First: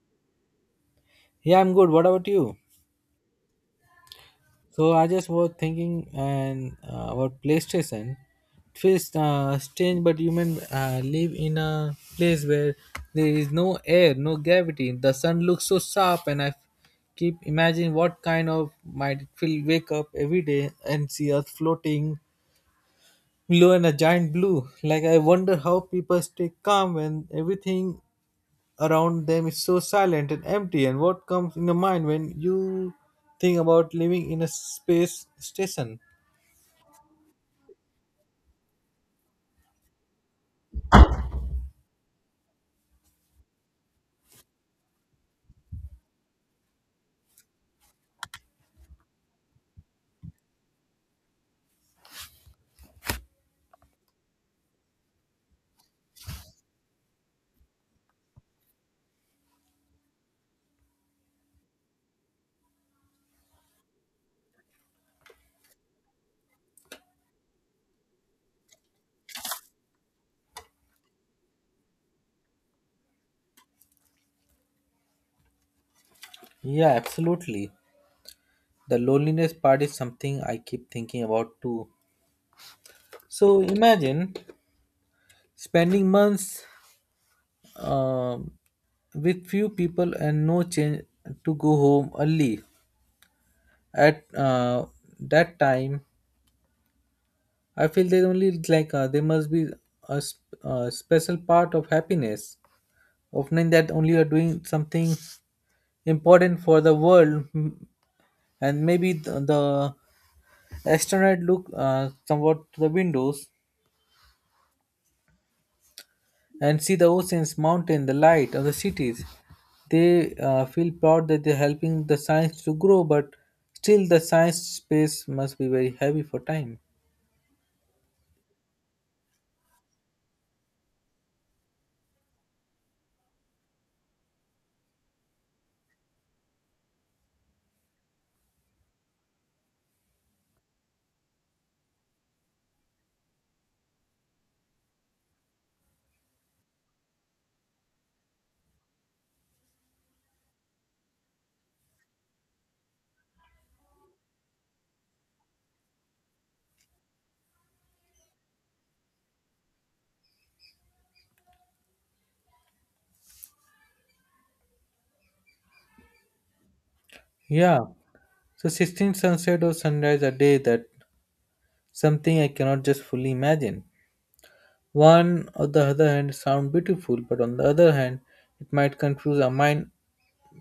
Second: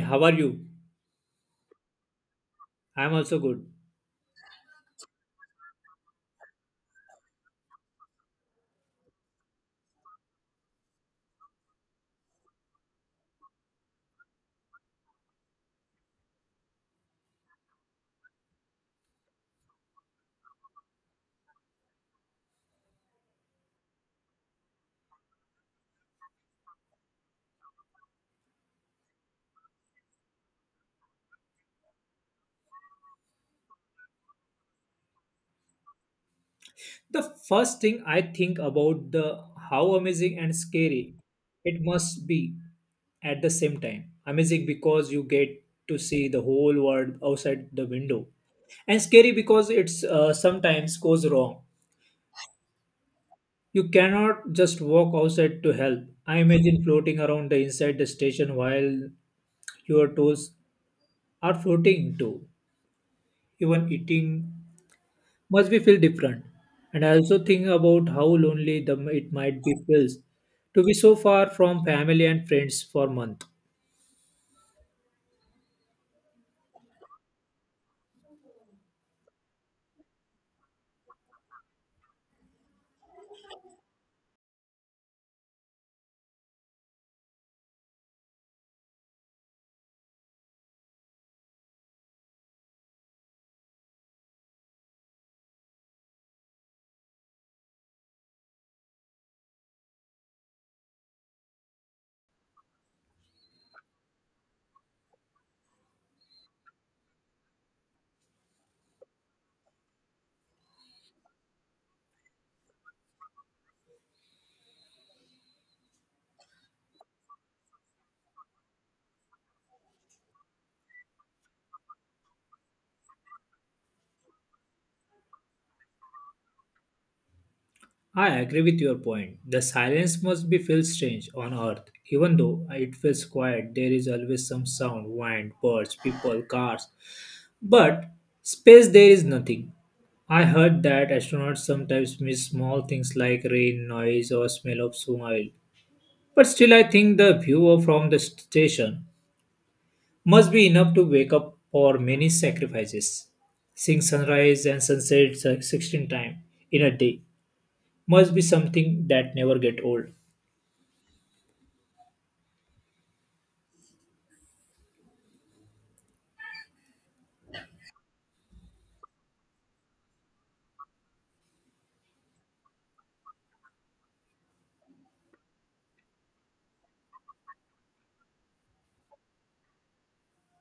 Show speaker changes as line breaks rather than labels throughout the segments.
How are you?
Yeah, I'm good. What about you?
I'm also good.
So I just was thinking and about PlayStation. It feels strange, but human live in a place where there is no air, no gravity. The sun looks so sharp, and I keep imagining what kind of might it feel. Wake up every day and see Earth floating below in a giant blue. Like I wonder how people stay calm when everything around them is so silent and empty, and what comes in your mind when you think about living in a space station.
The first thing I think about the how amazing and scary it must be at the same time. Amazing because you get to see the whole world outside the window, and scary because it's sometimes goes wrong. You cannot just walk outside to help. I imagine floating around the inside the station while your toes are floating too. Even eating must be feel different. And I also think about how lonely it might be feels to be so far from family and friends for month.
Yeah, absolutely. The loneliness part is something I keep thinking about too. So imagine spending months um, with few people and no change to go home early. At that time, I feel there only there must be a special part of happiness of knowing that only you are doing something important for the world, and maybe the astronaut look somewhat to the windows and see the oceans mountain the light of the cities. They feel proud that they're helping the science to grow, but still the science space must be very heavy for time.
I agree with your point. The silence must be feel strange on earth. Even though it feels quiet, there is always some sound, wind, birds, people, cars. But space there is nothing. I heard that astronauts sometimes miss small things like rain, noise, or smell of soil. But still, I think the view from the station must be enough to wake up for many sacrifices. Seeing sunrise and sunset 16 times in a day must be something that never get old.
Yeah, so 16 sunset or sunrise a day, that something I cannot just fully imagine. One on the other hand sound beautiful, but on the other hand it might confuse our mind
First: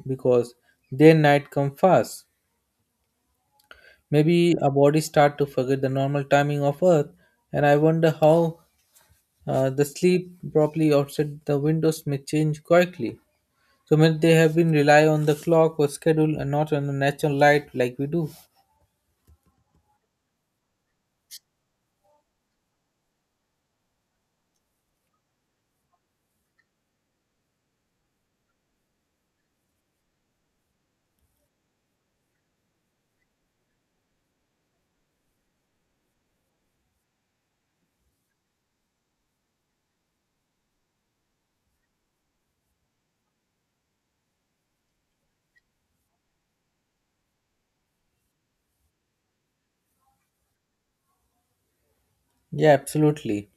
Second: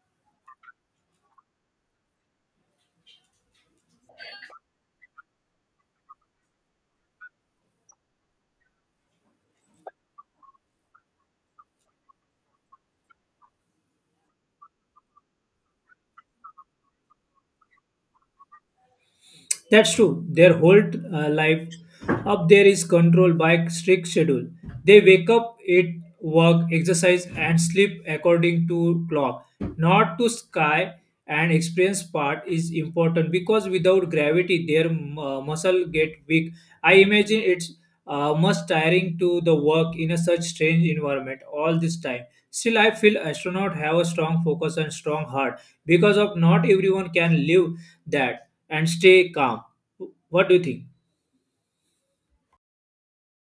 because their night come fast. Maybe our body start to forget the normal timing of Earth, and I wonder how the sleep properly outside the windows may change quickly. So maybe they have been rely on the clock or schedule and not on the natural light like we do.
That's true. Their whole life up there is controlled by strict schedule. They wake up, eat, work, exercise, and sleep according to clock, not to sky. And experience part is important because without gravity, their muscle get weak. I imagine it's much tiring to the work in a such strange environment all this time. Still, I feel astronaut have a strong focus and strong heart because of not everyone can live that and stay calm. What do you think?
Yeah, absolutely.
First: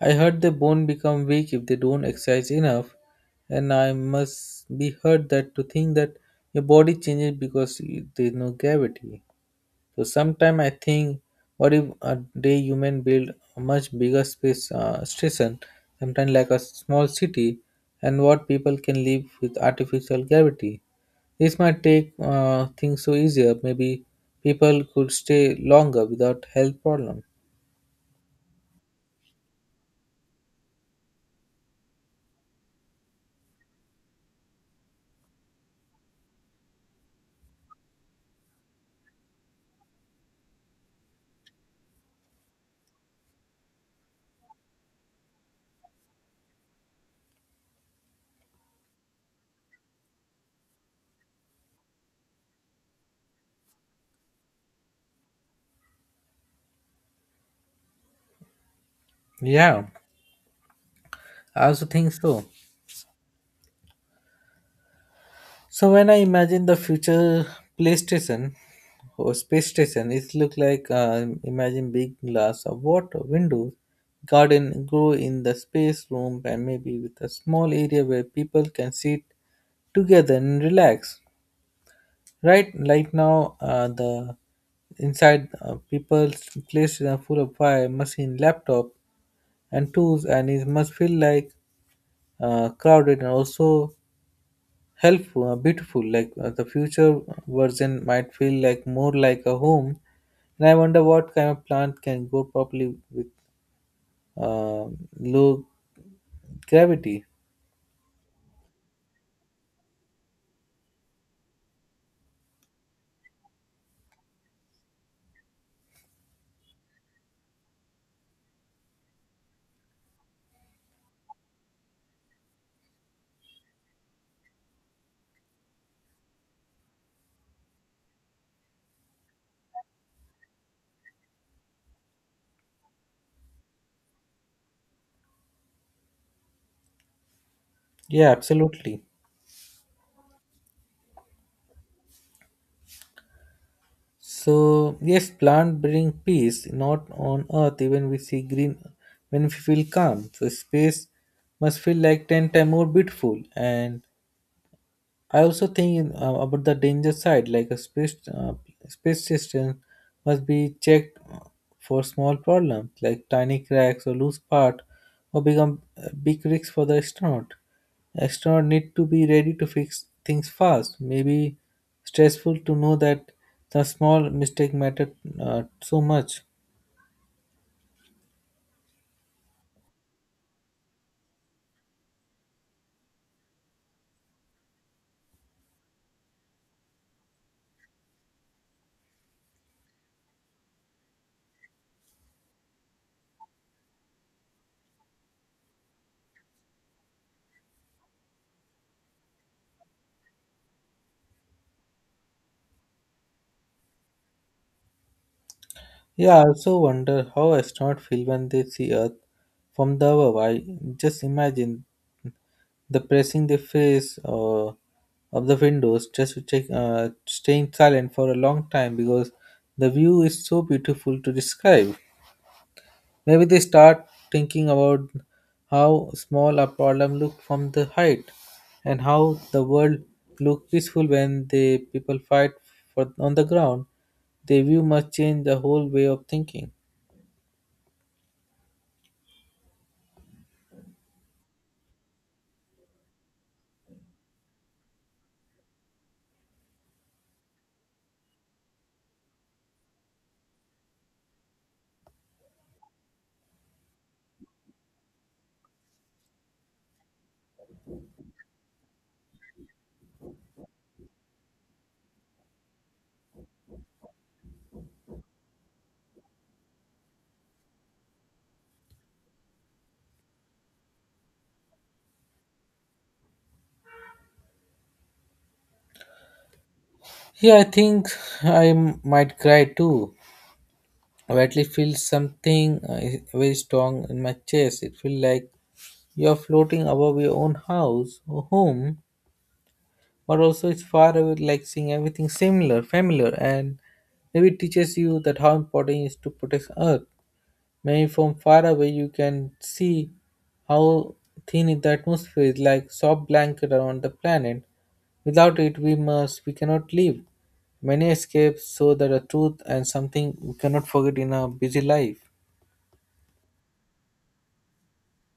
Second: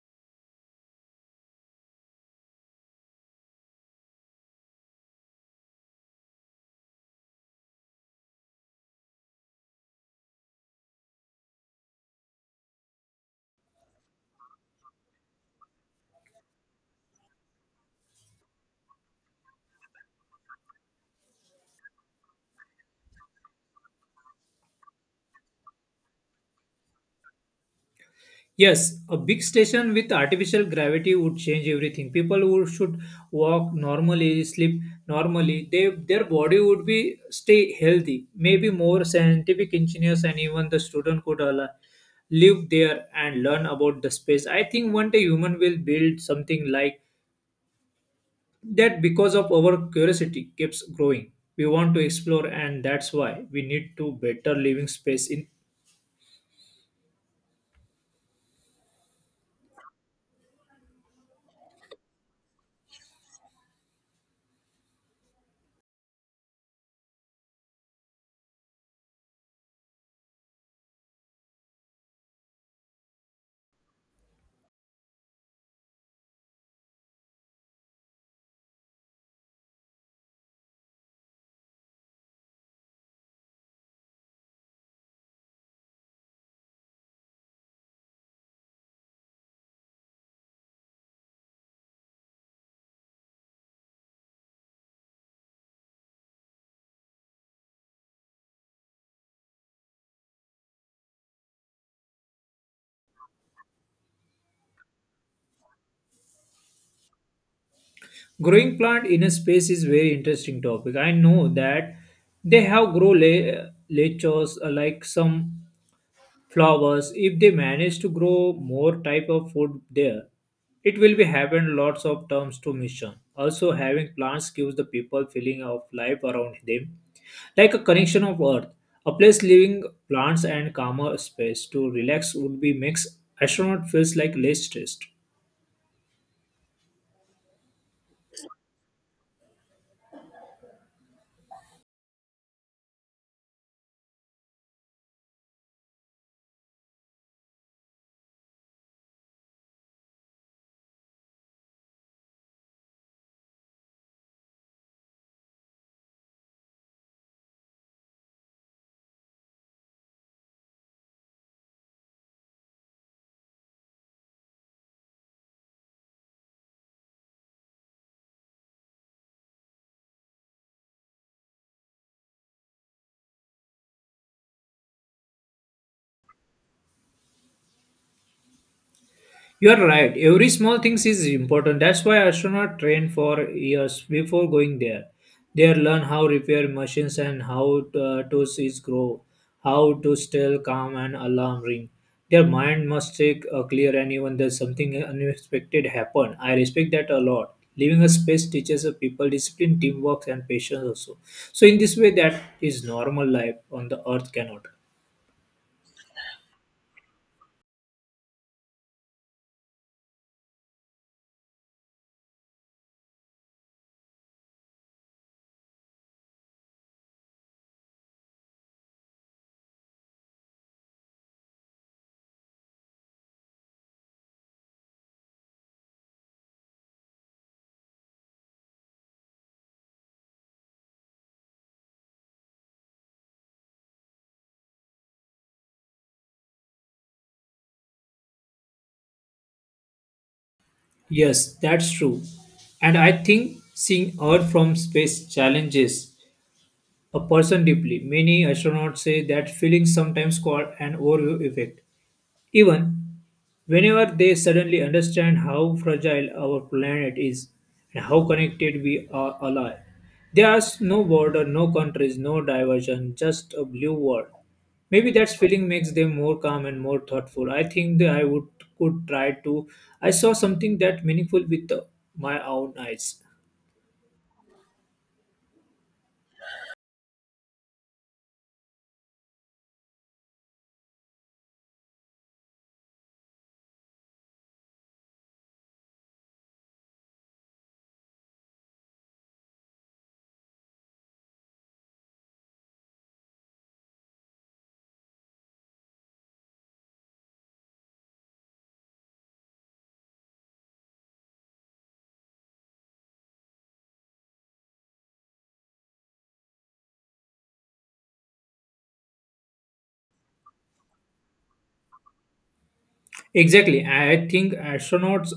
I heard the bone become weak if they don't exercise enough, and I must be heard that to think that your body changes because there is no gravity. So sometime I think, what if a day human build a much bigger space station, sometimes like a small city, and what people can live with artificial gravity. This might take things so easier. Maybe people could stay longer without health problem.
Yes, a big station with artificial gravity would change everything. People would should walk normally, sleep normally. They, their body would be stay healthy. Maybe more scientific engineers and even the student could live there and learn about the space. I think one day human will build something like that because of our curiosity keeps growing. We want to explore, and that's why we need to better living space in
Yeah, I also think so. So when I imagine the future PlayStation or space station, it look like imagine big glass of water windows, garden grow in the space room, and maybe with a small area where people can sit together and relax. Right, right now the inside people's places are full of fire machine laptop and tools, and it must feel like crowded and also helpful beautiful the future version might feel like more like a home, and I wonder what kind of plant can grow properly with uh, low gravity.
growing plant in a space is very interesting topic I know that they have grow lechos like some flowers if they manage to grow more type of food there it will be happen lots of terms to mission also having plants gives the people feeling of life around them like a connection of earth a place living plants and calmer space to relax would be makes astronaut feels like less stressed.
Yeah, absolutely. So yes, plant bring peace, not on earth even we see green when we feel calm, so space must feel like 10 times more beautiful. And I also think about the danger side, like a space system must be checked for small problems like tiny cracks or loose part, or become a big risks for the astronaut. Astronaut need to be ready to fix things fast. Maybe stressful to know that the small mistake mattered so much.
You're right. Every small thing is important. That's why astronauts train for years before going there. They learn how repair machines and how to seas grow, how to still calm and alarm ring. Their mind must stay clear and even there's something unexpected happen. I respect that a lot. Living a space teaches a people discipline, teamwork, and patience also. So in this way, that is normal life on the Earth cannot.
Yeah, I also wonder how astronauts feel when they see Earth from the above. I just imagine the pressing the face of the windows just to check, staying silent for a long time because the view is so beautiful to describe. Maybe they start thinking about how small a problem looked from the height, and how the world looked peaceful when the people fight for on the ground. The view must change the whole way of thinking.
Yes, that's true. And I think seeing Earth from space challenges a person deeply. Many astronauts say that feeling sometimes called an overview effect, even whenever they suddenly understand how fragile our planet is and how connected we are all are, there's no border, no countries, no diversion, just a blue world. Maybe that feeling makes them more calm and more thoughtful. I think that I would could try to. I saw something that meaningful with my own eyes.
Yeah, I think might cry too, or at least feel something very strong in my chest. It feels like you are floating above your own house or home, but also it's far away, like seeing everything similar, familiar, and maybe it teaches you that how important it is to protect Earth. Maybe from far away you can see how thin is the atmosphere is like soft blanket around the planet. Without it, we cannot live. Many escapes show that a truth and something we cannot forget in our busy life.
Exactly. I think astronauts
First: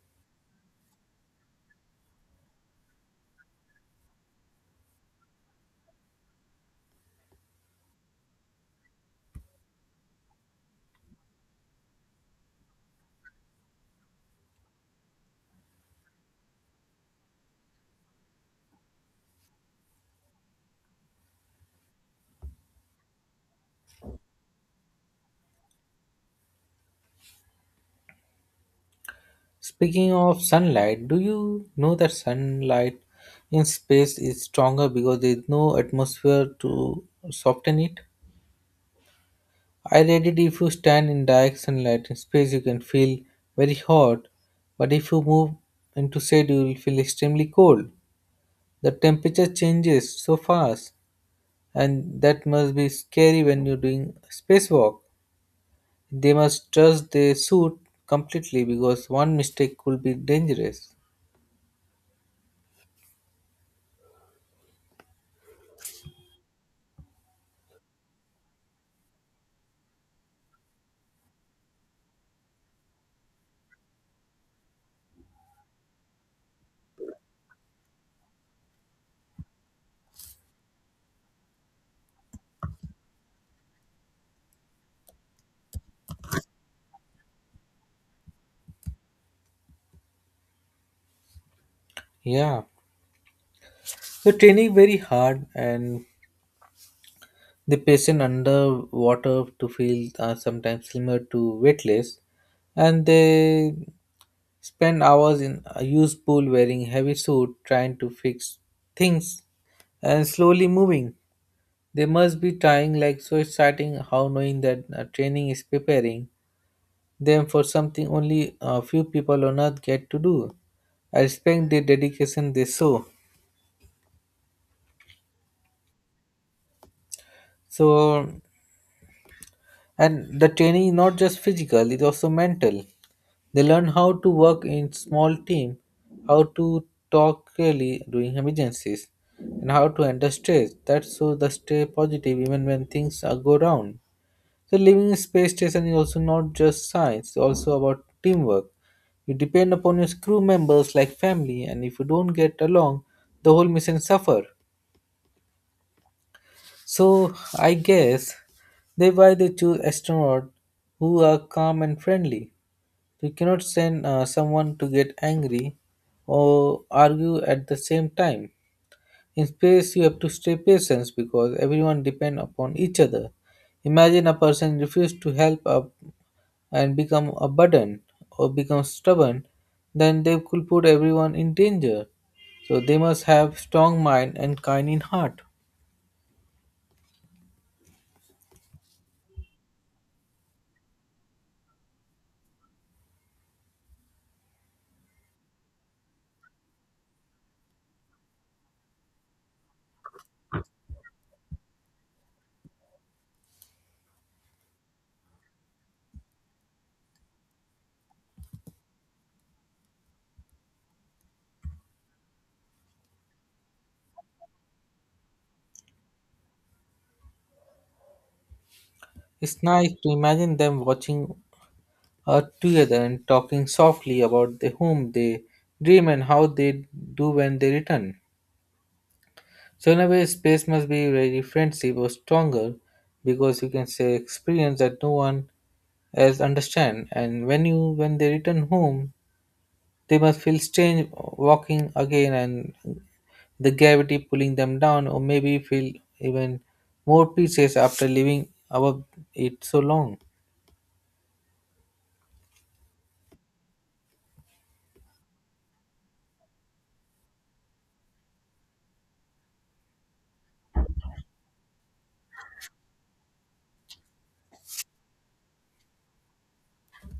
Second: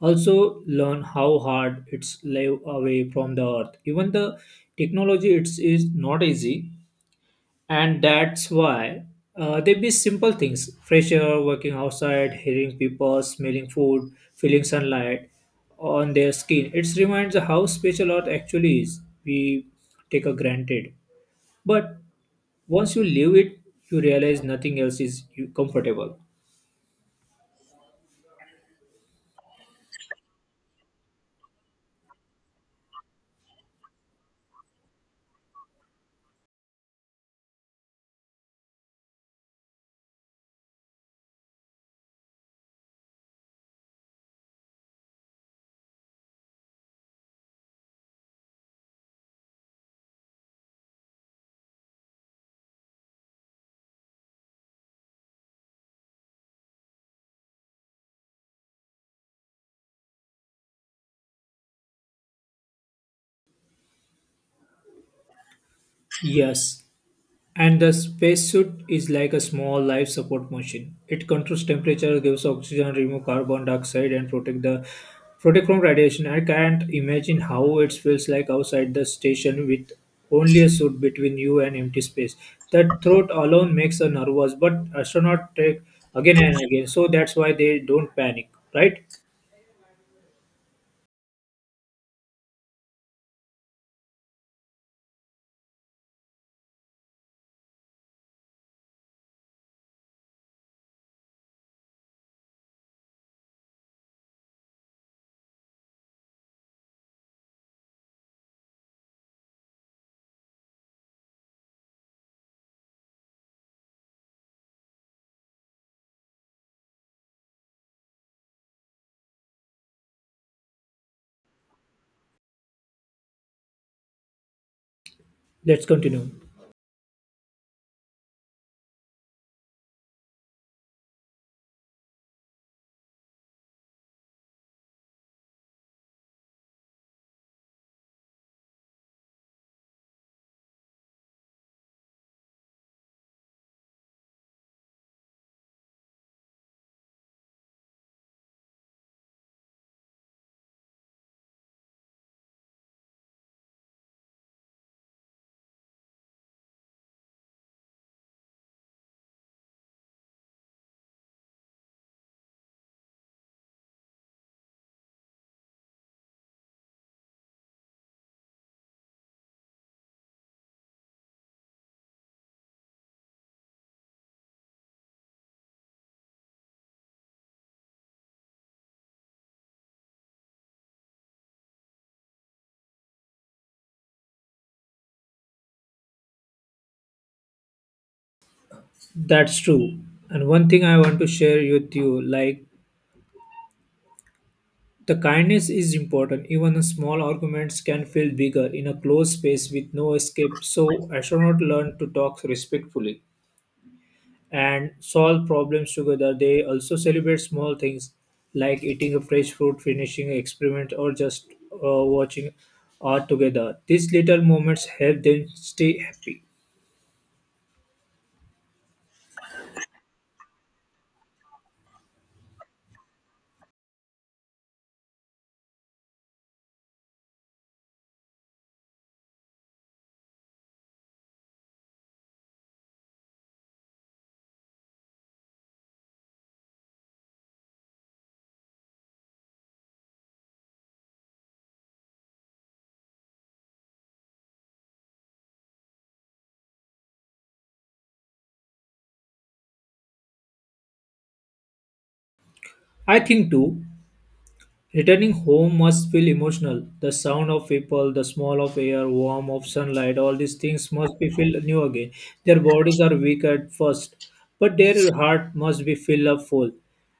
also learn how hard it's live away from the Earth. Even the technology it's is not easy, and that's why they be simple things: fresh air, working outside, hearing people, smelling food, feeling sunlight on their skin. It reminds how special Earth actually is. We take a granted, but once you leave it, you realize nothing else is comfortable.
Speaking of sunlight, do you know that sunlight in space is stronger because there is no atmosphere to soften it? I read it if you stand in direct sunlight in space, you can feel very hot, but if you move into shade, you will feel extremely cold. The temperature changes so fast, and that must be scary when you're doing spacewalk. They must trust their suit completely because one mistake could be dangerous.
Yes, and the spacesuit is like a small life support machine. It controls temperature, gives oxygen, remove carbon dioxide, and protect from radiation. I can't imagine how it feels like outside the station with only a suit between you and empty space. That thought alone makes a nervous, but astronaut take again and again, so that's why they don't panic, right?
Yeah. So training very hard and the patient underwater to feel are sometimes similar to weightless, and they spend hours in a used pool wearing heavy suit trying to fix things and slowly moving. They must be trying like so exciting how knowing that training is preparing them for something only a few people on earth get to do. I respect the dedication they show.
Let's continue.
So, and the training is not just physical, it's also mental. They learn how to work in small team, how to talk clearly during emergencies, and how to handle stress. That's so they stay positive even when things are go wrong. So living in space station is also not just science, it's also about teamwork. You depend upon your crew members like family, and if you don't get along, the whole mission suffer. So I guess they why they choose astronaut who are calm and friendly. You cannot send someone to get angry or argue at the same time. In space, you have to stay patient because everyone depends upon each other. Imagine a person refuse to help up and become a burden or become stubborn, then they could put everyone in danger. So they must have strong mind and kind in heart.
That's true. And one thing I want to share with you, like the kindness is important. Even small arguments can feel bigger in a closed space with no escape. So, astronauts learn to talk respectfully and solve problems together. They also celebrate small things like eating a fresh fruit, finishing an experiment, or just watching art together. These little moments help them stay happy.
It's nice to imagine them watching us together and talking softly about the home they dream and how they do when they return. So in a way, space must be very friendship or stronger because you can say experience that no one else understand. And when they return home, they must feel strange walking again and the gravity pulling them down, or maybe feel even more pieces after living above it so long.
I think too returning home must feel emotional. The sound of people, the smell of air, warmth of sunlight, all these things must be filled new again. Their bodies are weak at first, but their heart must be filled up full.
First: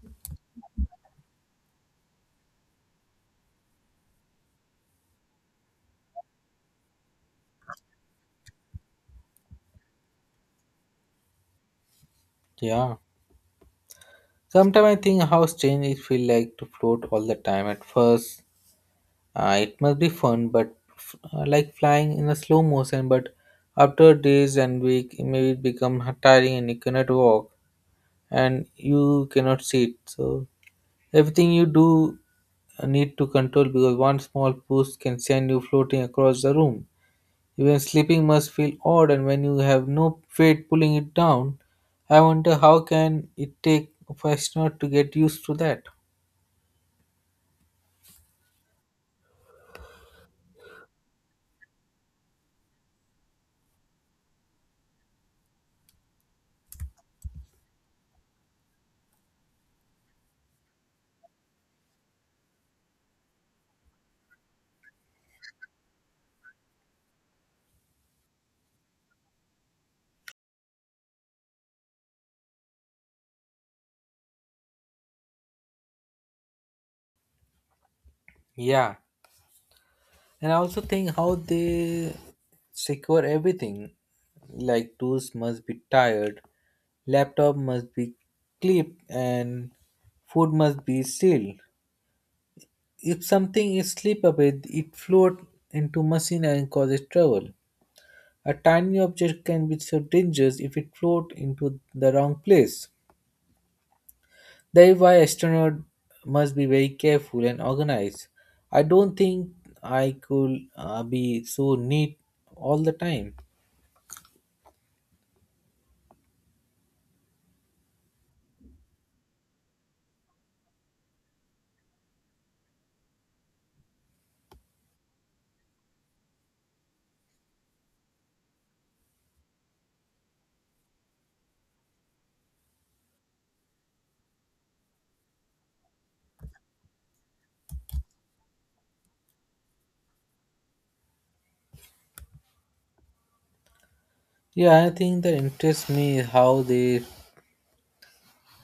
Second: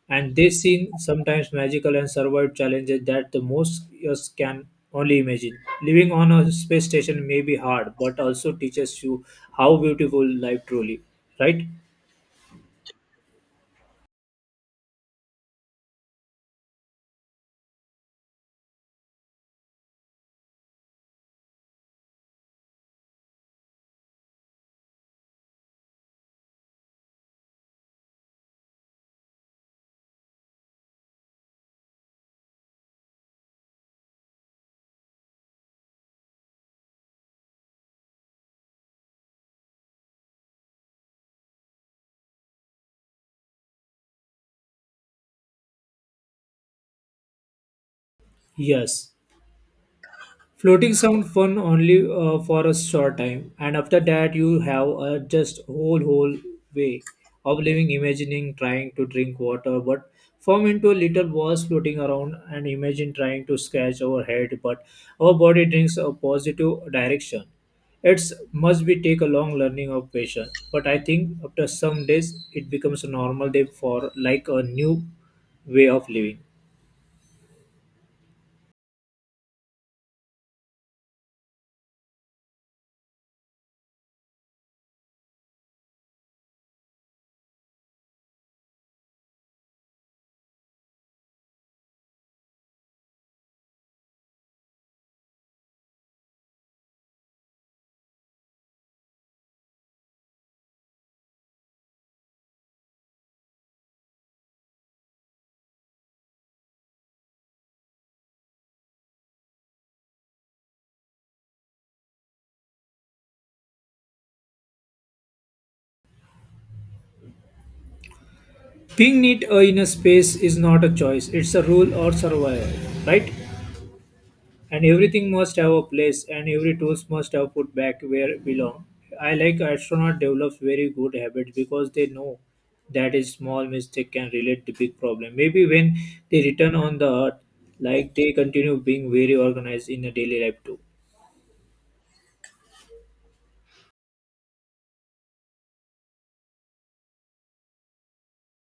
And they seen sometimes magical and survive challenges that the most us can only imagine. Living on a space station may be hard, but also teaches you how beautiful life truly, right?
Yeah. Sometimes I think how strange it feel like to float all the time. At first, it must be fun, but like flying in a slow motion. But after days and week, it may become tiring, and you cannot walk, and you cannot sit. So everything you do need to control because one small push can send you floating across the room. Even sleeping must feel odd, and when you have no weight pulling it down, I wonder how can it take a astronaut to get used to that.
Yes. Floating sound fun only for a short time, and after that you have just whole way of living, imagining trying to drink water, but form into a little balls floating around, and imagine trying to scratch our head, but our body drinks a positive direction. It's must be take a long learning of patience, but I think after some days it becomes a normal day for like a new way of living.
Yeah. And I also think how they secure everything. Like tools must be tired, laptop must be clipped, and food must be sealed. If something is slip a it float into machine and causes trouble. A tiny object can be so dangerous if it float into the wrong place. That is why astronaut must be very careful and organized. I don't think I could be so neat all the time.
Being neat in a space is not a choice, it's a rule or survival, right? And everything must have a place and every tools must have put back where it belong. I like astronaut develops very good habits because they know that a small mistake can relate to big problem. Maybe when they return on the earth, like they continue being very organized in a daily life too.
Yeah, I think that interests me is how they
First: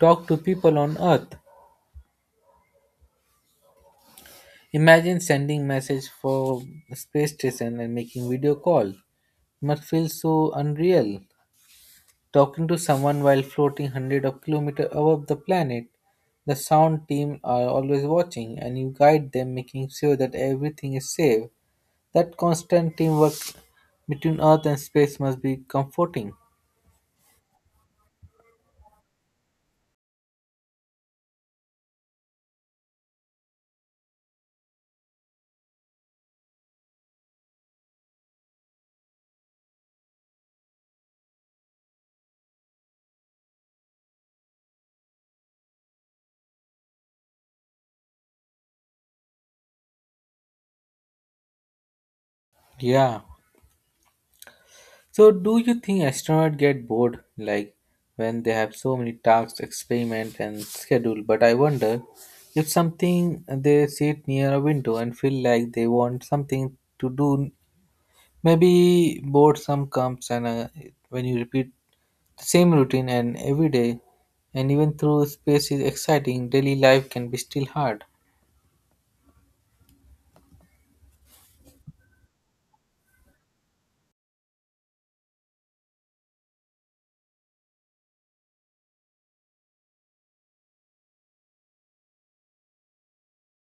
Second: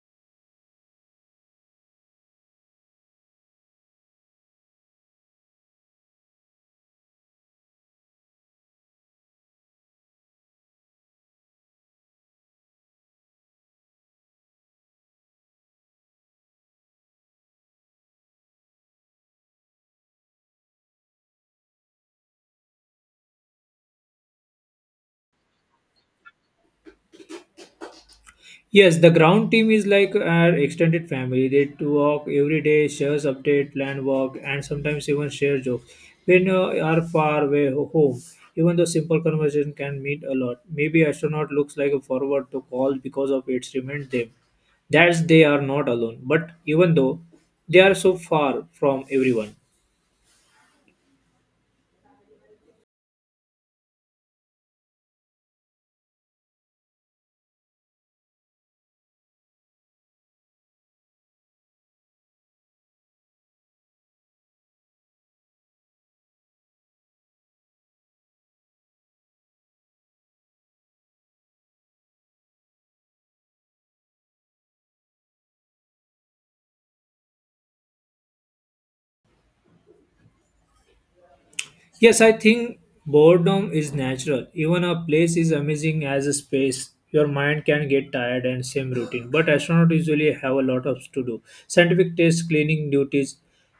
talk to people on Earth. Imagine sending message for space station and making video call. Must feel so unreal. Talking to someone while floating hundred of kilometer above the planet. The sound team are always watching and you guide them making sure that everything is safe. That constant teamwork between Earth and space must be comforting.
Yes, the ground team is like our extended family. They talk every day, shares update, plan work, and sometimes even share jokes. When you are far away home, even though simple conversation can mean a lot. Maybe astronaut looks like a forward to call because of its remind them that they are not alone. But even though they are so far from everyone.
Yeah. So, do you think astronauts get bored, like when they have so many tasks, experiment, and schedule? But I wonder if something they sit near a window and feel like they want something to do. Maybe boredom comes, and when you repeat the same routine and every day, and even though space is exciting, daily life can be still hard.
Yes, I think boredom is natural. Even a place is amazing as a space. Your mind can get tired and same routine. But astronauts usually have a lot of to do. Scientific tests, cleaning duties,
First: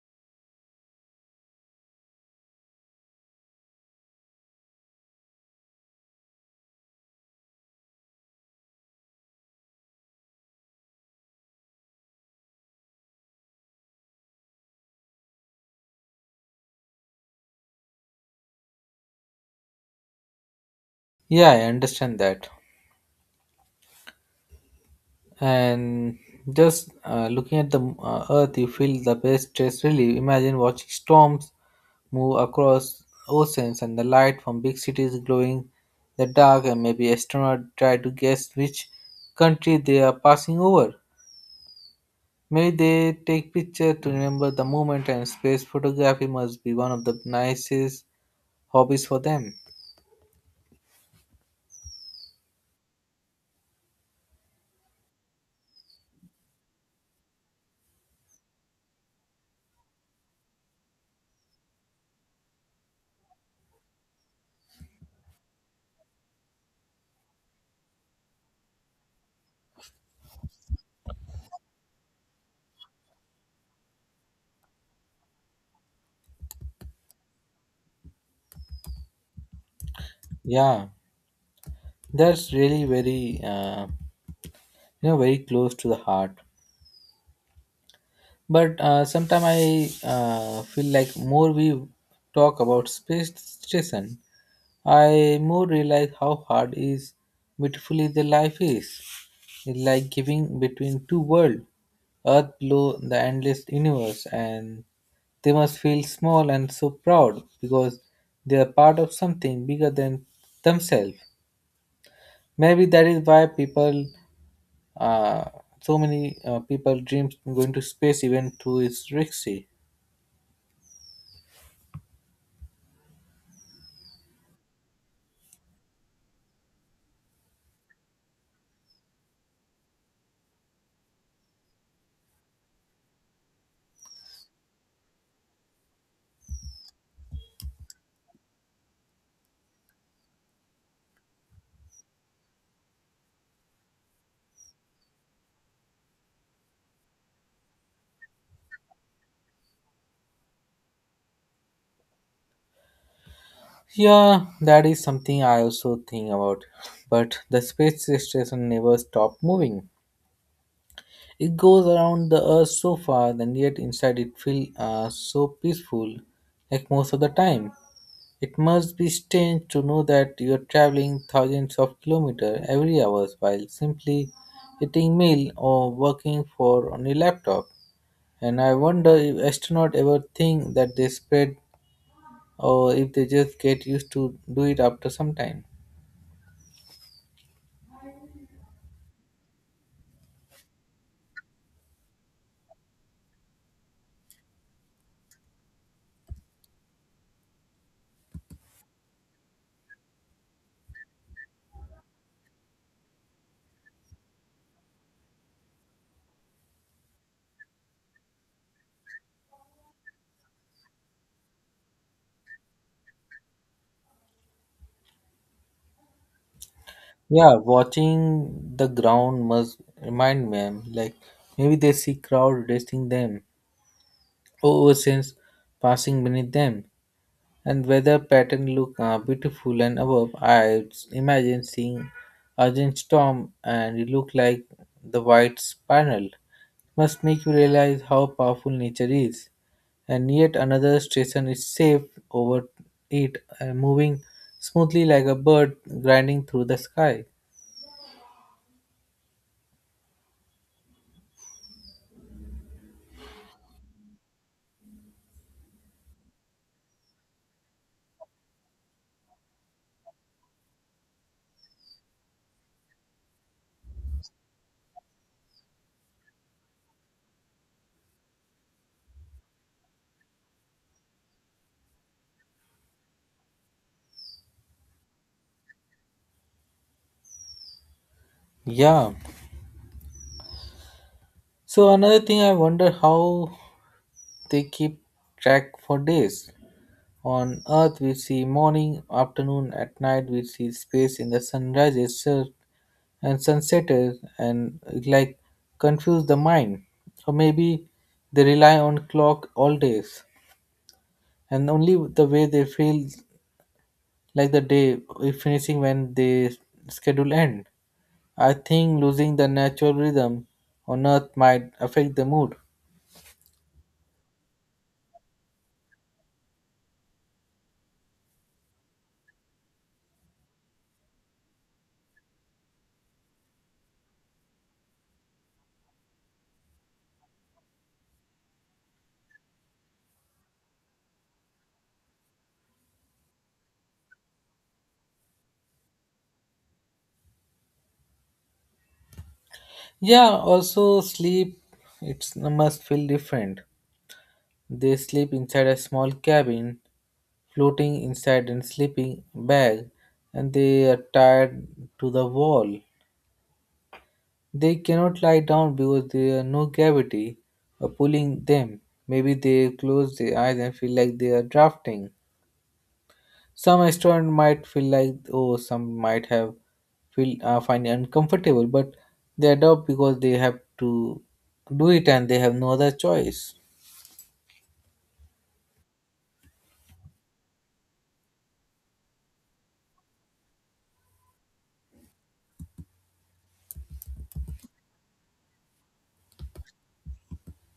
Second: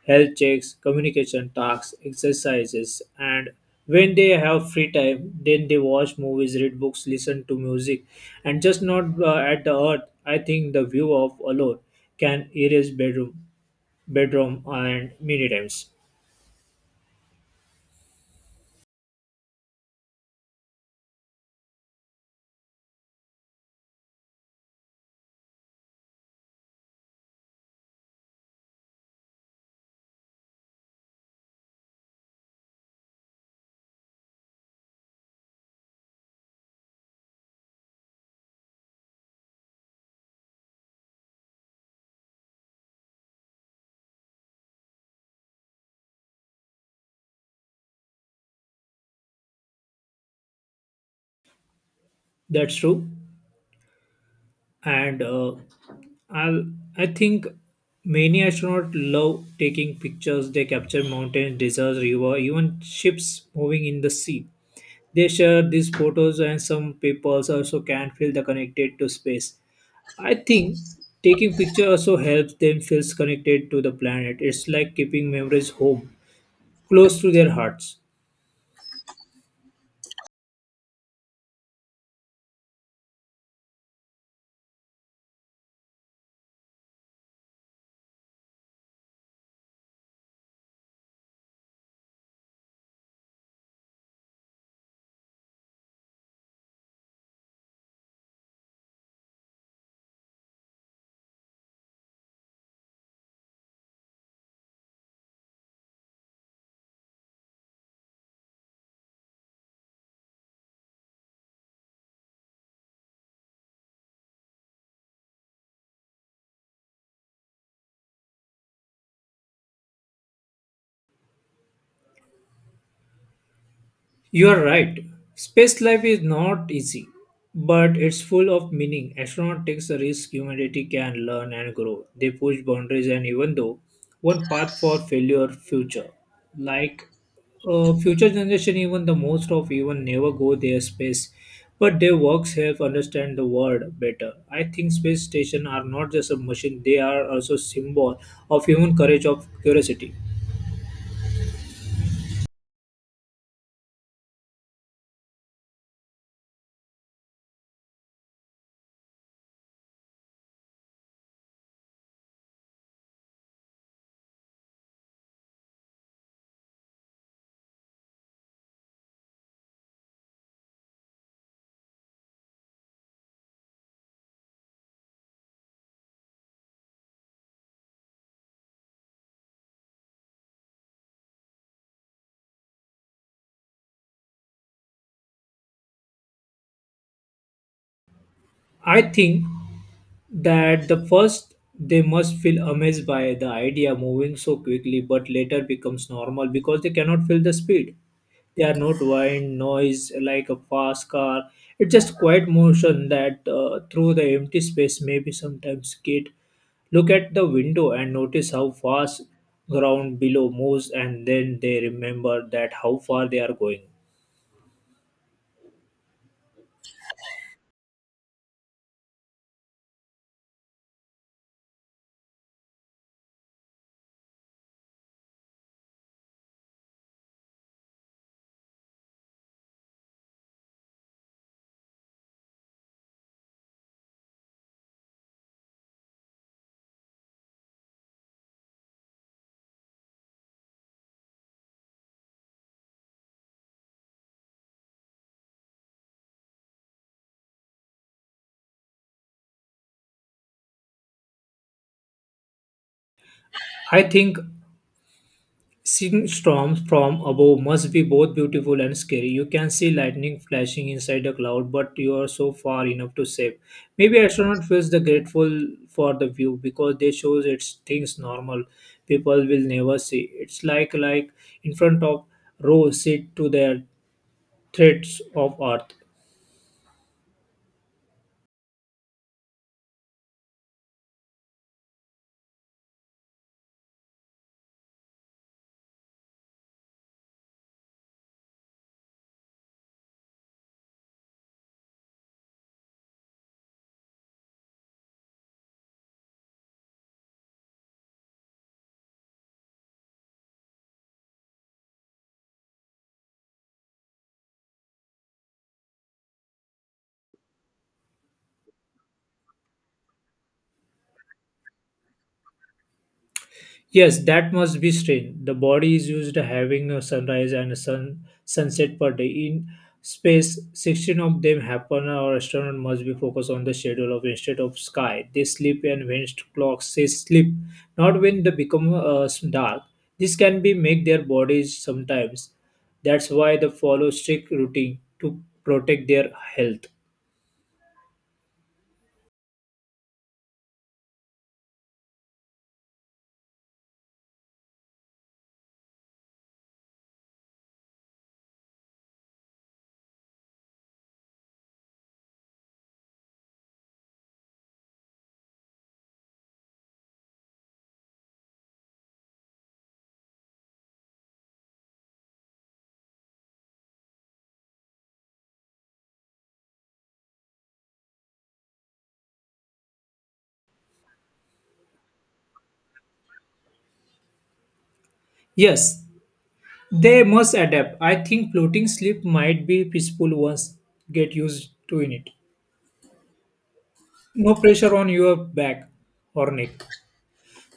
health checks, communication tasks, exercises, and when they have free time, then they watch movies, read books, listen to music, and just not at the earth. I think the view of alone can erase bedroom, and many times.
Yeah, I understand that. And just looking at the earth, you feel the best stress relief. Imagine watching storms move across oceans and the light from big cities glowing the dark, and maybe astronauts try to guess which country they are passing over. Maybe they take pictures to remember the moment, and space photography must be one of the nicest hobbies for them.
That's true. And I'll, I think many astronauts love taking pictures. They capture mountains, deserts, river, even ships moving in the sea. They share these photos, and some people also can feel the connected to space. I think taking pictures also helps them feel connected to the planet. It's like keeping memories home, close to their hearts.
Yeah, that's really very you know, very close to the heart. But sometimes I feel like more we talk about space station, I more realize how hard is beautifully the life is. It's like giving between two worlds, earth below the endless universe, and they must feel small and so proud because they are part of something bigger than themselves. Maybe that is why people, uh, so many people dream going to space even to its risky.
You are right. Space life is not easy, but it's full of meaning. Astronaut takes a risk humanity can learn and grow. They push boundaries and even though one path for failure future. Like future generation, even the most of even never go their space, but their works help understand the world better. I think space station are not just a machine; they are also symbol of human courage of curiosity.
Yeah, that is something I also think about. But the space station never stopped moving. It goes around the earth so fast, and yet inside it feels so peaceful, like most of the time. It must be strange to know that you are traveling thousands of kilometers every hour while simply eating meal or working for on your laptop. And I wonder if astronauts ever think that they spread or if they just get used to do it after some time.
I think that the first they must feel amazed by the idea moving so quickly, but later becomes normal because they cannot feel the speed. They are not wind noise like a fast car. It's just quiet motion that through the empty space. Maybe sometimes kid look at the window and notice how fast ground below moves, and then they remember that how far they are going.
Yeah, watching the ground must remind them. Like maybe they see crowd resting them oceans passing beneath them, and weather pattern look beautiful and above. I imagine seeing urgent storm, and it look like the white spiral. Must make you realize how powerful nature is. And yet another station is safe over it, moving smoothly like a bird grinding through the sky.
I think seeing storms from above must be both beautiful and scary. You can see lightning flashing inside a cloud, but you are so far enough to save. Maybe astronaut feels the grateful for the view because they shows it's things normal people will never see. It's like in front of row seat to their threats of earth.
Yeah. So another thing, I wonder how they keep track for days. On Earth, we see morning, afternoon, at night, we see space in the and sunsetters, and it, like confuse the mind. Or maybe they rely on clock all days, and only the way they feel like the day is finishing when they schedule end. I think losing the natural rhythm on Earth might affect the mood.
Yes, that must be strain. The body is used to having a sunrise and a sun sunset per day. In space, 16 of them happen. Our astronaut must be focused on the schedule of instead of sky. They sleep and when clocks say sleep, not when they become dark. This can be make their bodies sometimes. That's why they follow strict routine to protect their health.
Yeah, also sleep, it's must feel different. They sleep inside a small cabin floating inside a sleeping bag and they are tied to the wall. They cannot lie down because there are no gravity pulling them. Maybe they close their eyes and feel like they are drafting. Some astronaut might feel like oh, some might have feel find it uncomfortable, but they adopt because they have to do it and they have no other choice.
Yes, they must adapt. I think floating sleep might be peaceful once get used to in it. No pressure on your back or neck.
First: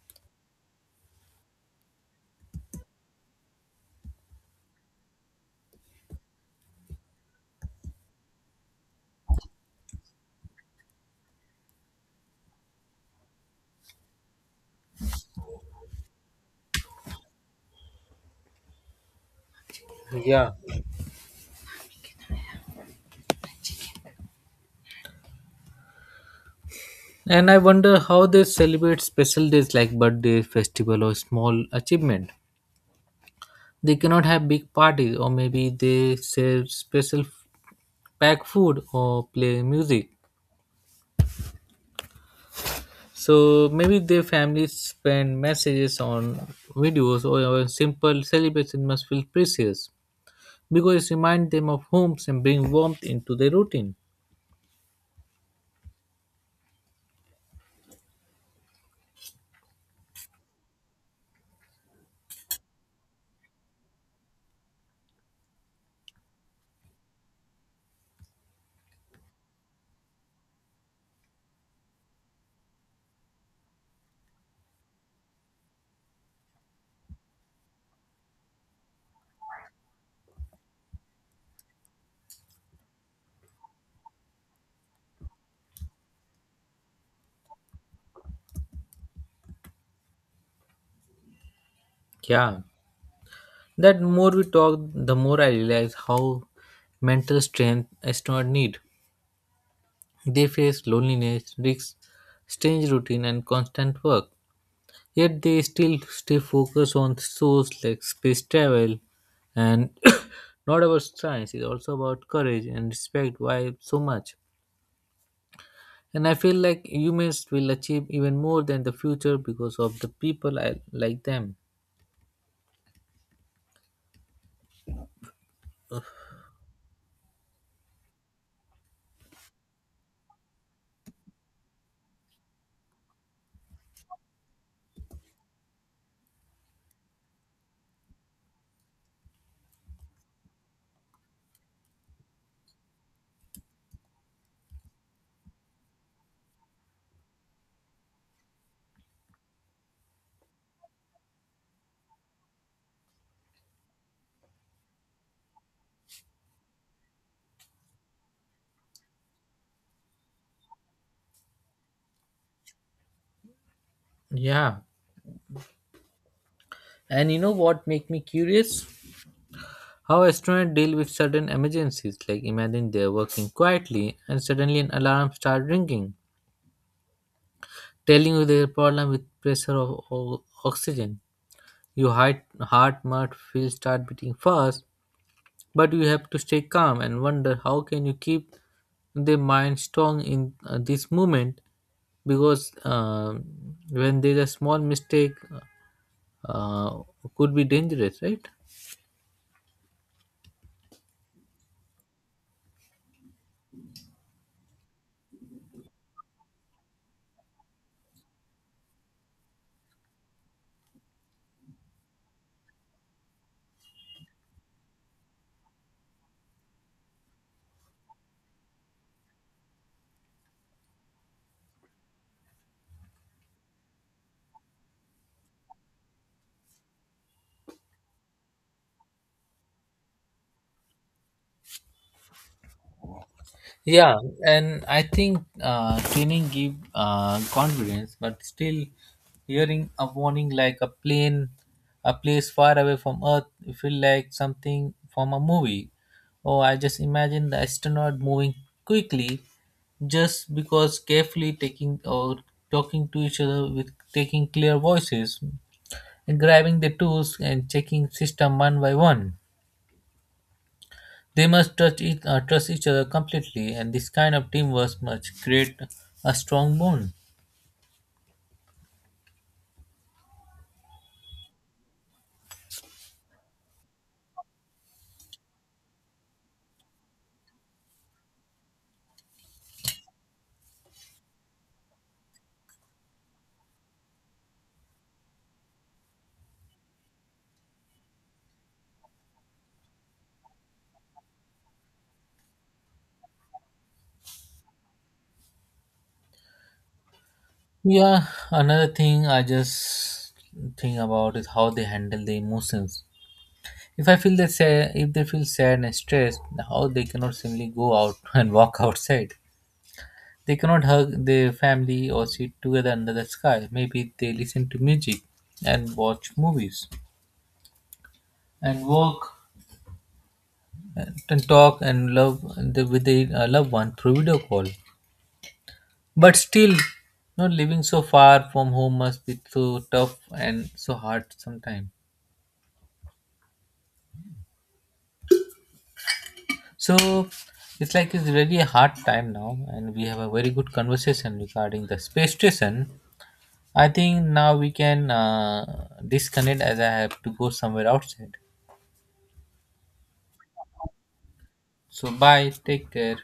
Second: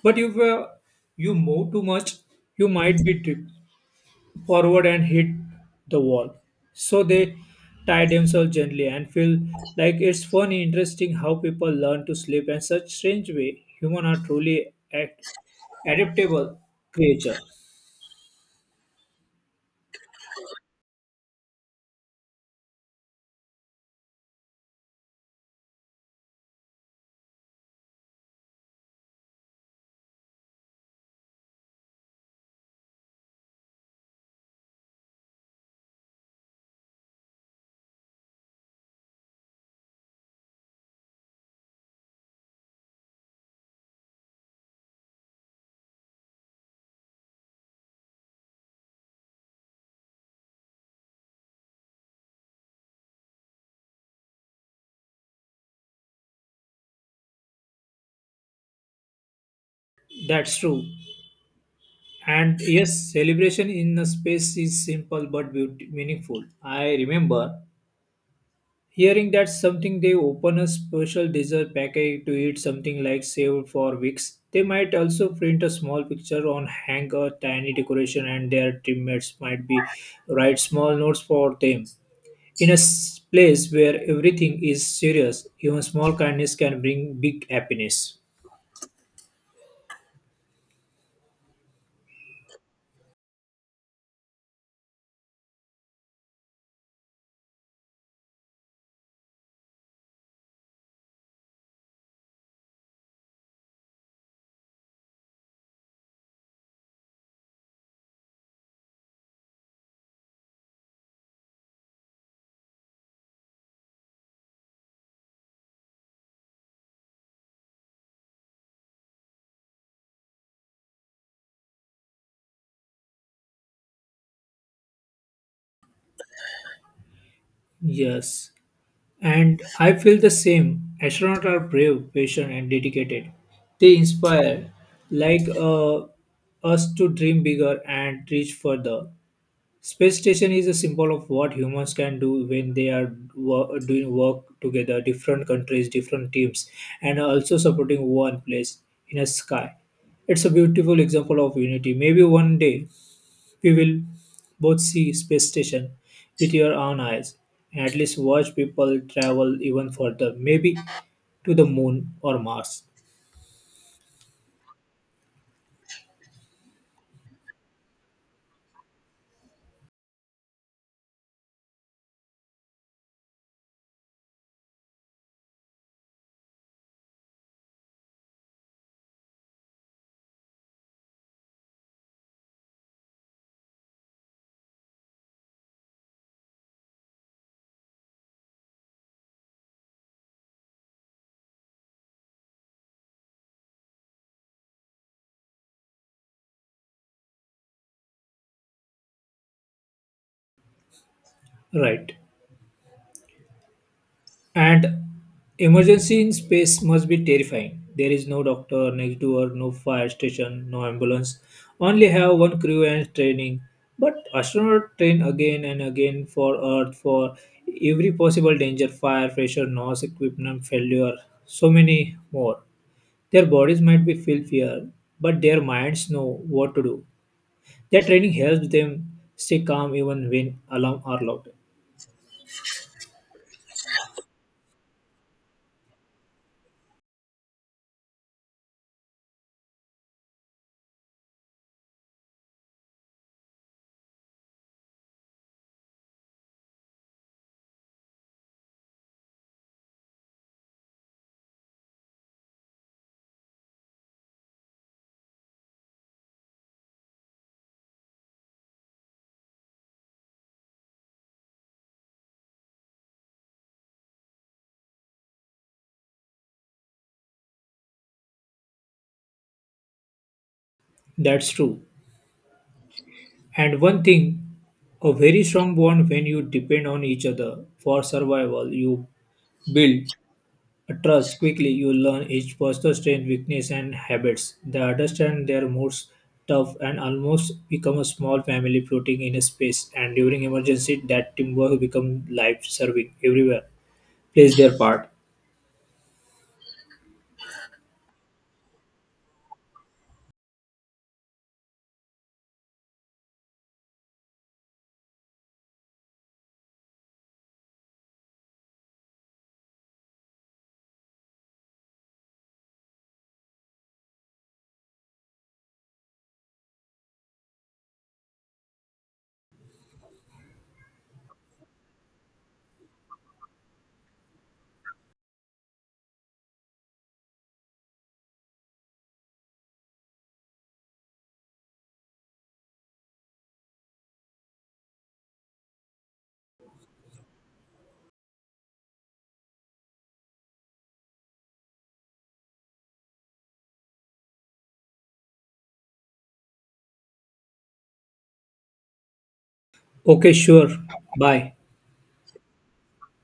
But if you move too much, you might be tipped forward and hit the wall. So they tie themselves gently and feel like it's funny, interesting how people learn to sleep in such strange way. Humans are truly adaptable creature.
Yeah. And I wonder how they celebrate special days like birthday, festival, or small achievement. They cannot have big parties or maybe they serve pack food or play music, so maybe their families spend messages on videos or a simple celebration must feel precious because it reminds them of homes and bring warmth into their routine.
That's true. And yes, celebration in a space is simple but meaningful. I remember hearing that something they open a special dessert package to eat something like saved for weeks. They might also print a small picture on hang a tiny decoration and their teammates might be write small notes for them. In a place where everything is serious, even small kindness can bring big happiness.
Yeah, that more we talk the more I realize how mental strength is not need. They face loneliness risks, strange routine and constant work. Yet they still stay focused on shows like space travel and not about science. It's also about courage and respect. Why so much? And I feel like humans will achieve even more than the future because of the people I like them.
Yes. And I feel the same. Astronauts are brave, patient, and dedicated. They inspire like us to dream bigger and reach further. Space station is a symbol of what humans can do when they are doing work together, different countries, different teams, and also supporting one place in a sky. It's a beautiful example of unity. Maybe one day we will both see space station with your own eyes and at least watch people travel even further, maybe to the moon or Mars.
Yeah. And you know what make me curious? How astronauts deal with sudden emergencies. Like imagine they're working quietly and suddenly an alarm starts ringing, telling you their problem with pressure of oxygen. Your heart might feel start beating fast, but you have to stay calm and wonder how can you keep the mind strong in this moment because when there's a small mistake uh, could be dangerous, right?
Right. And emergency in space must be terrifying. There is no doctor next door, no fire station, no ambulance. Only have one crew and training. But astronaut train again and again for Earth for every possible danger, fire, pressure, noise, equipment failure, so many more. Their bodies might be feel fear, but their minds know what to do. Their training helps them stay calm even when alarm are loud.
Yeah, and I think training give confidence, but still hearing a warning like a plane, a place far away from Earth, you feel like something from a movie. Or I just imagine the astronaut moving quickly, just because carefully taking or talking to each other with taking clear voices, and grabbing the tools and checking system one by one. They must trust each other completely, and this kind of teamwork must create a strong bond.
That's true. And one thing, a very strong bond when you depend on each other for survival. You build a trust quickly. You learn each person's strength, weakness, and habits. They understand their moods tough and almost become a small family floating in a space and during emergency that teamwork becomes life serving everywhere plays their part.
Yeah, another thing I just think about is how they handle the emotions. If I feel that sad, if they feel sad and stressed, how they cannot simply go out and walk outside. They cannot hug their family or sit together under the sky. Maybe they listen to music and watch movies and walk and talk and love with their loved one through video call. But still, not living so far from home must be so tough and so hard sometimes. So it's like it's really a hard time now, and we have a very good conversation regarding the space station. I think now we can disconnect as I have to go somewhere outside.
Okay, sure. Bye.
So bye, take care.